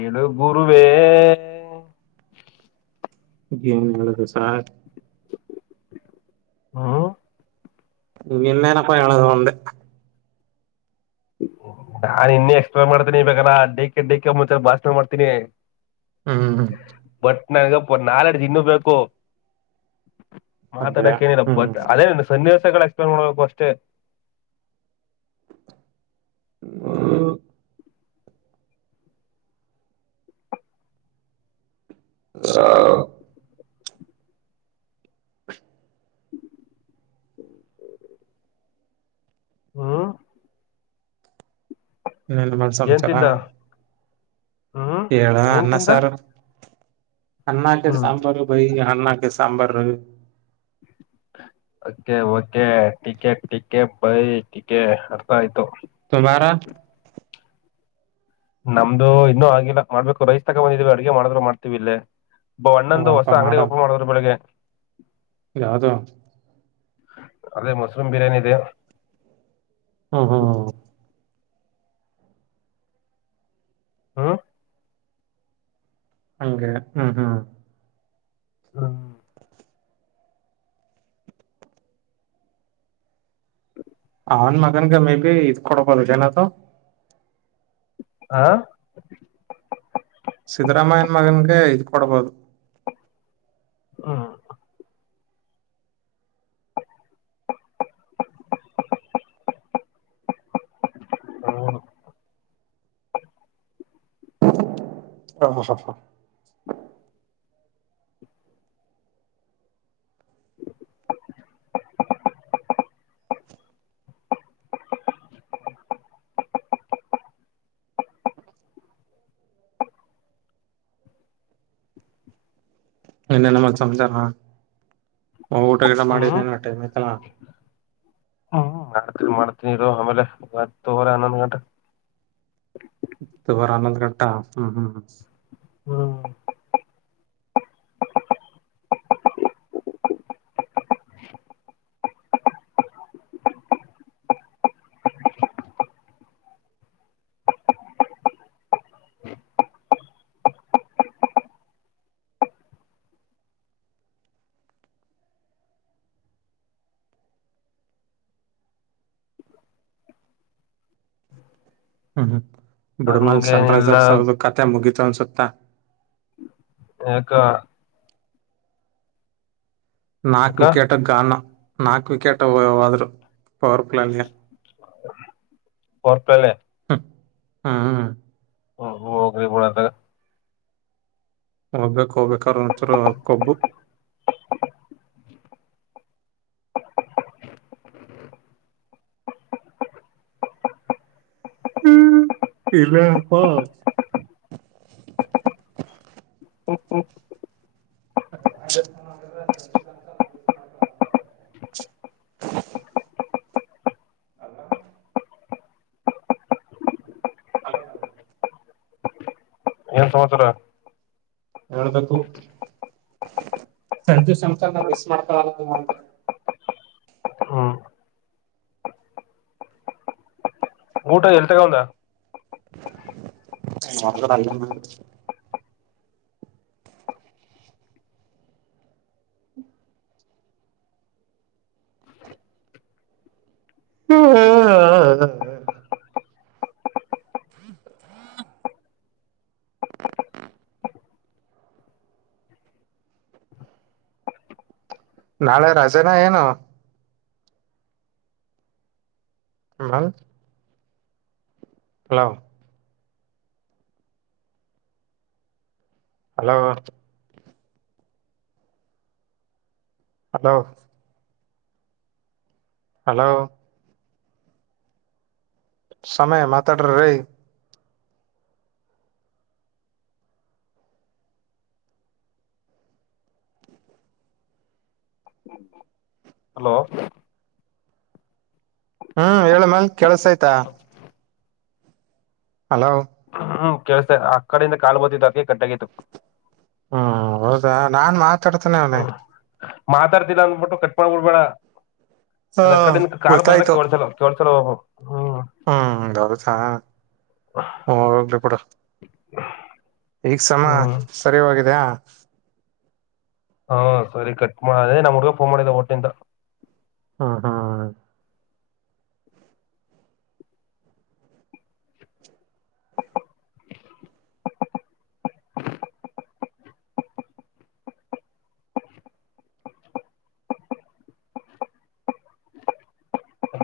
ಏನು ಗುರುವೆ ಏನ್ ಹೇಳುದು ಸಾರ್ ಹಾ ಇ ಇಿಂದೇನೆ ಪಯಳ ಅದೇ ನಾನ್ ಇನ್ನೆ ಎಕ್ಸ್ಪ್ರಾ ಮಾಡ್ತೇನಿ ಇಾಗಲ್ಲ ಡೇಕಿ ಡೇಕ ಮುಂಚ ಭಾಷಣ ಮಾಡ್ತನಿ ಹ್ಮ್ ಬಟ್ ನನ್ಗಪ್ಪ ನಾಲ್ೆಡ್್ದ ಇನ್ನುೂ ಬು ಹಂಗ ಮಾತಾಡಕ್ ನಿಲ್ಲ ಹ್ಮ್ ಬಟ್ ಅದೇ ಸನ್ನಿವೇಶಗಳ ಎಕ್ಸ್ಪ್ಲೇನ್ ಮಾಡ್ಬೇಕು ಅಷ್ಟೇ ಹ ಸ ಹಾ ಹ ಏನ್ ಸಂಸರ ತಿಂದ ಹ್ಮ್ ಹೇಳ ಏನ್ ಅನ್ನ ತಿಂದ ಸಾರ್ ಅನ್ನ ಕೆ ಹ್ಮ್ ಸಾಂಬರ್ ಭ ಹನ್ನ ಕೆ ಸಾಂಬರ ಹ ಅಕೆ ಕೆ ಟಿಕೆಟ್ ಟಿಕೆ ಬೈ ಟಿಕೆ ಅರ್ಥ ಆಯ್ತು ತುಾರಾ ನಮ್ದು ಇನ್ನೂ ಆಗಿಲ್ಲ ಮಾಡ್ಬೇಕು ರೈಸ್ ತಗೊ ಬಂದಿದವಿ ಅಡಗೆ ಮಾಡಿದ್ ಮಾಡ್ತತಿವಿ ಇಲ್ಲೇ ಬ ಒಣ್ಣೊಂದು ಅಪ್ಪ ಹೊಸ ಅಂಗಡಿ ಓಪನ್ ಮಾಡುದ್ರು ಬೆಳಿಗ್ಗೆ ಯಾವದು ಅದೇ ಮಸ್ರೂಮ್ ಬಿರಿಯಾನಿ ಇದೆ ಹಾ ಹಾ ಹ್ಮ ಹಂಗ ಹ್ಮ್ ಹ್ಮ್ ಹ್ಮ ಹನ್ ಮಗನ್ಗೆ ಮೇ ಬಿ ಇದು ಕಡೋಪಲುಜನ ಹಾ ಸಿದ್ದರಾಮಯ್ಯ ಮಗನ್ಗೆ ಇದ ಕೊಡ್ಬಹದು ಹಾ ಹ್ಮ ಹ ಹ ಹ ಹಾ ಇಏನ್ನೇನ ಮ ಸಂಚಾರ ಊಟ ಗಿಡ ಹ್ಮ್ ಮಾಡಿನೇನ ಟೈಮ್ ಐತನ ಮಾಡ್ತೀನಿರು ಆಮೇಲೆ ಹತ್ತುುವರೆ ಹನ್ನೊಂದ್ ಗಂಟೆ ಬರ ಆನಂದ ಕಟಾ ಹ್ಮ್ ಹ್ಮ್ ಹ್ಮ್ ಹ್ಮ್ ಬುಡಮಲ್ ಸನ್ ಹಂಗೇನಿಲ್ಲ ರೈಸರ್ಸ್ ಅವ್ರ್ದ ಕತೆೆ ಮುಗೀತ ಅನ್ಸುತ್ತಾ ಆಕ್ಕ ನಾಕ್ ಯಾಕ ವಿಕೆಟ್ ಗಾನ ನಾಕು ವಿಕೆಟ್ಾದ್ರು ಪವರ್ಫುಲ್ ಅಲ್ಲಿಯ ಬರ್ಪಾಲ ಹ ಹಾ ಹ ಹೋಗ್ರಿ ಬಿಡಂತಾಗ ಒೋಗ್ಬಬೇಕು ಹೋಗ್ಬೇಕ್ರ ಒಂತರ ಕೊಬ್ಬು ಹ್ಮ್ ಇಲ್ಲ ಅಪ್ಪಾ ಹ್ಮ್ ಹ್ಮ್ [inaudible] ಪ [inaudible] ಅಲ್ಲ ಹ ಸಮಸರ ಹೇಳ್ಬೇಕು ಸಂತಷ್ಸ ಮಿಸ್ ಮಾಡ್ತ ಹ್ಮ್ ಊಟ ಎಲ್ ತಗಂದ ಮ ಅ ಹಾ ಹ ನಾಳೆ ರಜೇನಾ ಏನು ಭಾ ಹಲೋ ಹಲೋ ಹಲೋ ಹಲೋ ಸಮಯ ಮಾತಾಡ್ರ ರೈ ಹ್ಮ ಹಲೋ ಹ್ಮ್ ಹೇಳ್ಮೇಾಲ ಕೆಲ್ಸ ಆಯ್ತಾ ಹಲೋ ಹೂ ಕೇಳಸ ಆ ಕಡೆಯಿಂದ ಕಾ ಬತ್ತಿದ್ದತ್ತು ಅದಕ್ಕೆ ಗಟ್ಟಾಗಿತ್ತು ಹೂ ಹೌದಾ ನಾನ್ ಮಾತಾಡ್ತೇನೆ ಅವನೆ ಮಾತಾಡ್ತಿಲ್ಲ ಅಂದಬಿಟ್ಟು ಕಟ್ ಮಾಡ್ಬ ಬಿಡ್ಬೇಡ ಹಾ ಅದ ಕಡೆ ಕಾಲ್ ಬಂದ್ರ ಗೊತ್ತಾಯ್ತು ಕೇಳಳ್ಸಲ್ ದೊಡ್ ಹೂ ಹೋಗಲ್ಲಿ ಬಿಡು ಈಗ್ ಸಮ ಹ್ಮ್ ಸರಿ ಹೋಗಿದಿಯ ಹಾ ಸರಿ ಕಟ್ ನಮ್ಮ್ ಹುಗ ಫೋನ್ ಮಾಡಿದ ಟ್ಟಿಂದ ಹ್ಮ ಹಾ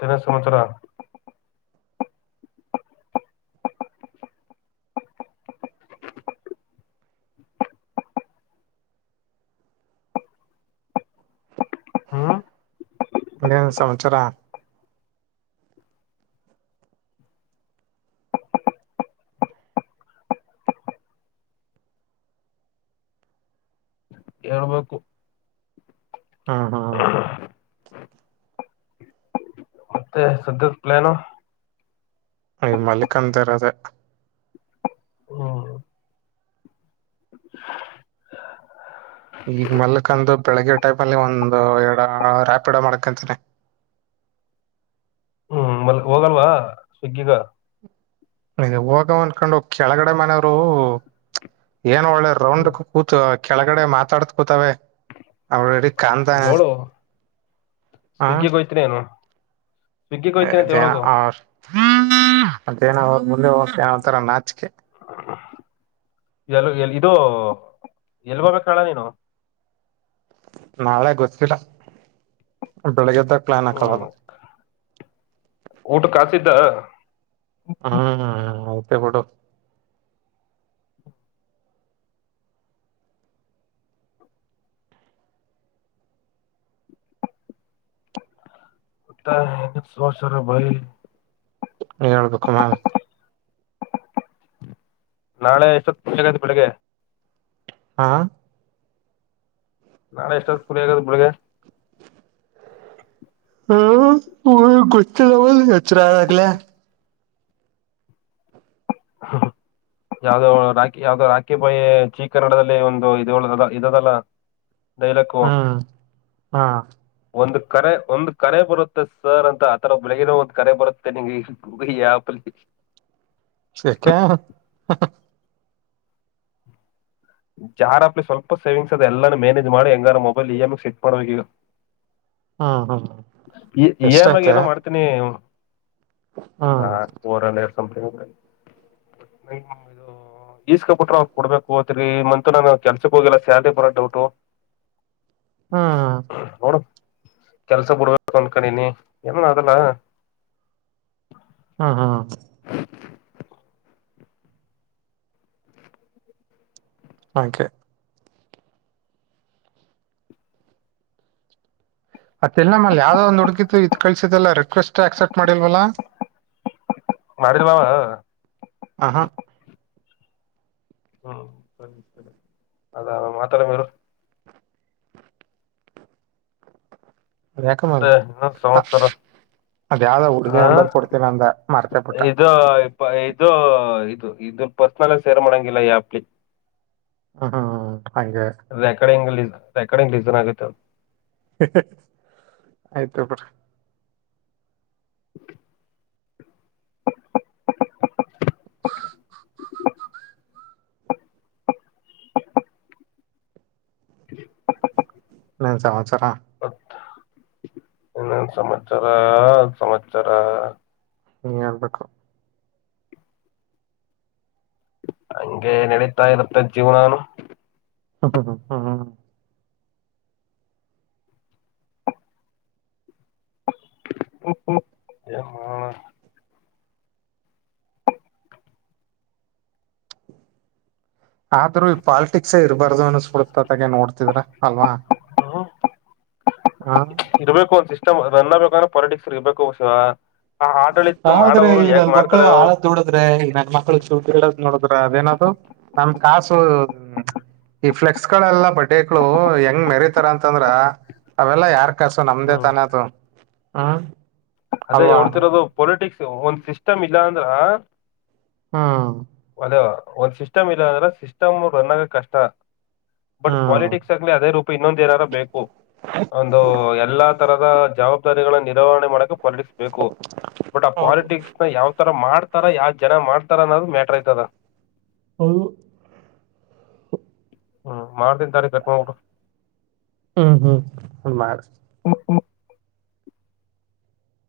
ತನ್ನ ಸಮಚ್ರ ಹ್ಮ್ ನನು ಸಂವಸರ ಹೇಳ್ಬೇಕು ಹಾ ಹಾ ಸತದ ಪ್ಲಾನೋ ಈ ಮಲ್ಲಿಕ್ ಅಂತ ಇರದ ಹ್ಮ್ ಈಗ ಮಲ್ಕಂದು ಬೆಳಿಗ್ಗೆ ಟೈಮ ಅಲ್ಲಿ ಒಂದು ಎಡ ರ್ಯಾಪಿಡ ಮಾಡ್ಕಂತನೆ ಹ್ಮ್ ಮಲ್ ಹೋಗಲ್ವಾ ಸಿಗ್ಗಗ ಇದು ಹೋಗ ಅಂದಕೊಂಡು ಕೆಳಗಡೆ ಮನೆಯವ್ರು ಏನ್ ಒಳ್ಳೆ ರೌಂಡ್ ಹ್ಮ್ ಕೂತ ಕೆಳಗಡೆ ಮಾತಾಡತ್ ಕೂತವೆ ಅವಳಡಿ ಕಂತ ಸ್ವಿಗ್ಗಿಗೋಗಯ್ತೀನ ಏನು ಸ್ವಿಗ್ಗಿಗೋಗಯತನನೆ ತಗೊಂಡು ಹೋಗು [unintelligible] ಮತ್ತೇಏನ ಮುಂದೆ ಹೋಗ ಏನತರ ನಾಚಿಕೆ ಎಲ್ ಎ ಇದು ಎಲ್ಲಿ ಹೋಗಬೇಕ ಕಣ ನೀನು ನಾಳೆ ಗೊತ್ತಿಲ್ಲ ಬೆಳಿಗ್ಗೆದಾಗ ಪ್ಲಾನ್ ಹಾಕಳೋದು ಊಟ ಕಾಸಿದ್ದ ಹ್ಮ್ ಹ್ಮ್ ಬಿಡು ಸ್ವ ಸರ ಭಯ ನೀ ಹೇಳ್ಬೇಕಮ್ಮ ನಾಳೆ ಎಷ್ಟತ್ತು ಆಗ ಬೆಳಗ್ಗೆ ಹಾ ನಾಳ ಎಷ್ಟ್ಲಿ ಆಗದ ಮುಳಗೆ ಹ್ಮ್ ಗುಷ್ತ ಜವ ಹಚರಾಗಲ ಯಾವ್ದೋ ರಾಖಿ ಯಾವ್ದೋ ರಾಖಿ ಬಾಯಿ ಚೀ ಕನ್ನಡದಲ್ಲಿ ಒಂದು ಇದ ಇದದಲ್ಲಾ ಲಕ್ಕುವ ಹ್ಮ್ ಹಾ ಒಂದ್ ಕರೆ ಒಂದ್ ಕರೆ ಬರುತ್ತೆ ಸರ್ ಅಂತ ಆತರ ಬೆಳಗಿನ ಒಂದ್ ಕರೆ ಬರುತ್ತೆ ನಿಂಗೆ ಹಯ ಪಲ್ಲಿ ಶಕ್ಕ ಜಾರ್ ಅಪ್ಲಿ ಸ್ಲ್ ಸೇವಿಂಗ್ ಅದೆಲ್ಲಾ ಮನೇಜ್ ಮಾಡ ಹೆಂಗಾರ ಮೊಬೈಲ್ ಇ ಎಮ್ ಸೆಟ್ ಮಾಡ್ಬೇಕು ಈಗ ಹಾ ಹಾ ಹ ಈ ಮಾಗ ಏನೋ ಮಾಡ್ತೀನಿ ಹ್ಮ್ ಹ ರ್ ಸಂಥಂಗ್ ಮ ಇದು ಈಸ್ಕೊಪಟಟ್ಟ್ರ್ ಕೊಡ್ಬೇಕು ತ್ರಿ ಮಂತ ನಾ ಕೆಲ್ಸಕ್ ಹೋಗಲ್ಲ ಸ್ಯದೇ ಬರೋ ಡೌಟು [inaudible] ಹ್ಮ ಹ ಬುಡ್ಗೊಂಡ್ ಕಣಿನಿ ಏಮ್ಮ ಅದಲ್ಲ ಹ್ಮ ಹಾ [inaudible] ಕೆ ಅತ್ತ ಇಲ್ಲ ನಮ್ಮ ಅಲ್ಲಿ ಯಾವ್ದ ಒಂದು ಹುಡುಗಿು ಇತ್ ಕಸಿದಲ್ಲ ರಿಕ್ವೆಸ್ಟ್ ಆಕ್ಸೆಪ್ಟ್ ಮಾಡಿಲ್ವಲ್ಲ ಮಾಡಿದವವ ಆಹಾ ಹ್ಮ್ ಸರಿ ಸರಿ ಅದ ಮಾತ್ರರು ಅದ ಯಾಕ ಮದು ಇನ್ನೊಂದ್ ಹ ಸಂವತ್ಸರ ಅದ ಯಾವ್ದ ಹ ಹುಡುಗಿ ನಂಬರ್ ಕೊಡ್ತೀನ ಅಂದ ಮಾರ್ತ ಬಿಿಟ್ಟ ಇದು ಇದು ಇದು ಇ ಪರ್ಸ್ನಲ್ ಸೇರ್ ಮಾಡಂಗಿಲ್ಲ ಯಪ್ಲಿ ಹ್ಮ್ ಹ್ಮ್ ಹಾಗ ರೆಕಾರ್ಡಿಂಗ ಲ ರೆಕಾರ್ಡಿಂಗ್ ಲೀಸನ್ ಆಗುತ್ತೆದು ಆಯ್ತಬ್ರ [inaudible] ನನ್ ಸಂವತ್ಸರ ಇನ್ನೊನ್ ಸಂಸರ ಸಂವಸರ ನೀ ಹೇಳ್ಬೇಕು ಹಂಗೆ ನಡೀತಾ ಇರುತ್ತೆ ಜೀವನಾನು ಹ್ಮ ಹ್ಮ ಹ್ಮ ಹ್ಮ್ ಹ ಆದ್ರೂ ಈ ಪಾಲಲ್ಟಿಕ್ಸೇ ಇರಬಾರ್ದು ಅನಿಸ್ಕಳ್ತ ತಾಗೆ ನೋಡ್ತಿದ್ರ ಅಲ್ವಾ ಹ್ಮ ಹಾ ಇರ್ಬೇಕು ಒಂದ ಸಿಸ್ಟಮ್ ರನ್ ಆಗ್ಬೇಕುಂದ್ರೆ ಪಾಲಿಟಿಕ್ಸ್ ಇರ್ಬೇಕುಷ ಹ ಆಡಳಿತ ಮಾಡೋವ್ರು ಯೇಗ್ ಮಾಡ್ತಾರ ನೋಡದ್ರೆ ಇ ನಾಗ ಮಕ್ಳ ಚೌಟಿ ಹೇಳದ್ ನೋಡುದ್ರ ಅದೇನದು ನಮ ಕಾಸು ಈ ಫ್ಲೆಕ್ಸ್ ಗಳೆಲ್ಲಾ ಬಟ್ಟೆಗಳು ಹೆಂಗ್ ಮೆರತಾರ ಅಂತಂದ್ರ ಅವೆಲ್ಲಾ ಯಾರ್ ಅಕಸು ನಮ್ದೇ ಹ್ಮ್ ತಾನದುು ಹ್ಮ್ ಅದೇ ಅಲ್ವಾ ಹೋಡ್ತಿರೋದು ಪೊಲಿಟಿಕ್ಸ್ ಒಂದ್ ಸಿಸ್ಟಮ್ ಇಲ್ಲ ಅಂದ್ರ ಹಾ ಅದೇ ಒಂದ್ ಸಿಸ್ಟಮ್ ಇಲ್ಲ ಅಂದ್ರೆ ಸಿಸ್ಟಮ್ ರನ್ನಾಗ ಕಷ್ಟ ಬಟ್ ಹ್ಮ್ ಪಾಲಿಟಿಕ್ಸ್ ಲಿ ಅದೇ ರೂಪ ಇನ್ನೊ ನಾರ ಬೇಕು ಒಂದು ಎಲ್ಲಾ ತರದ ಜವಾಬ್ದಾರಿಗಳ ನಿರ್ವಹಣೆ ಮಾಡಕ ಪಾಲಿಟಿಕ್ಸ್ ಬೇಕು ಬಟ್ ಆ ಹೌದು ಪಾಲಿಟಿಕ್ಸ್ ಯಾವ್ರ ಮಾಡ್ತಾರ ಯಾವ್ ಜನ ಮಾಡ್ತಾರ ಅನ್ನೋದು ಮ್ಯಾಟ್ರ ಆಯ್ತದ [unintelligible] [unintelligible] ಮಾಡ್ತಿನಿ [unintelligible] ತಕೊ. ಹ್ಮ್ ಹ್ಮ್ [unintelligible] [unintelligible]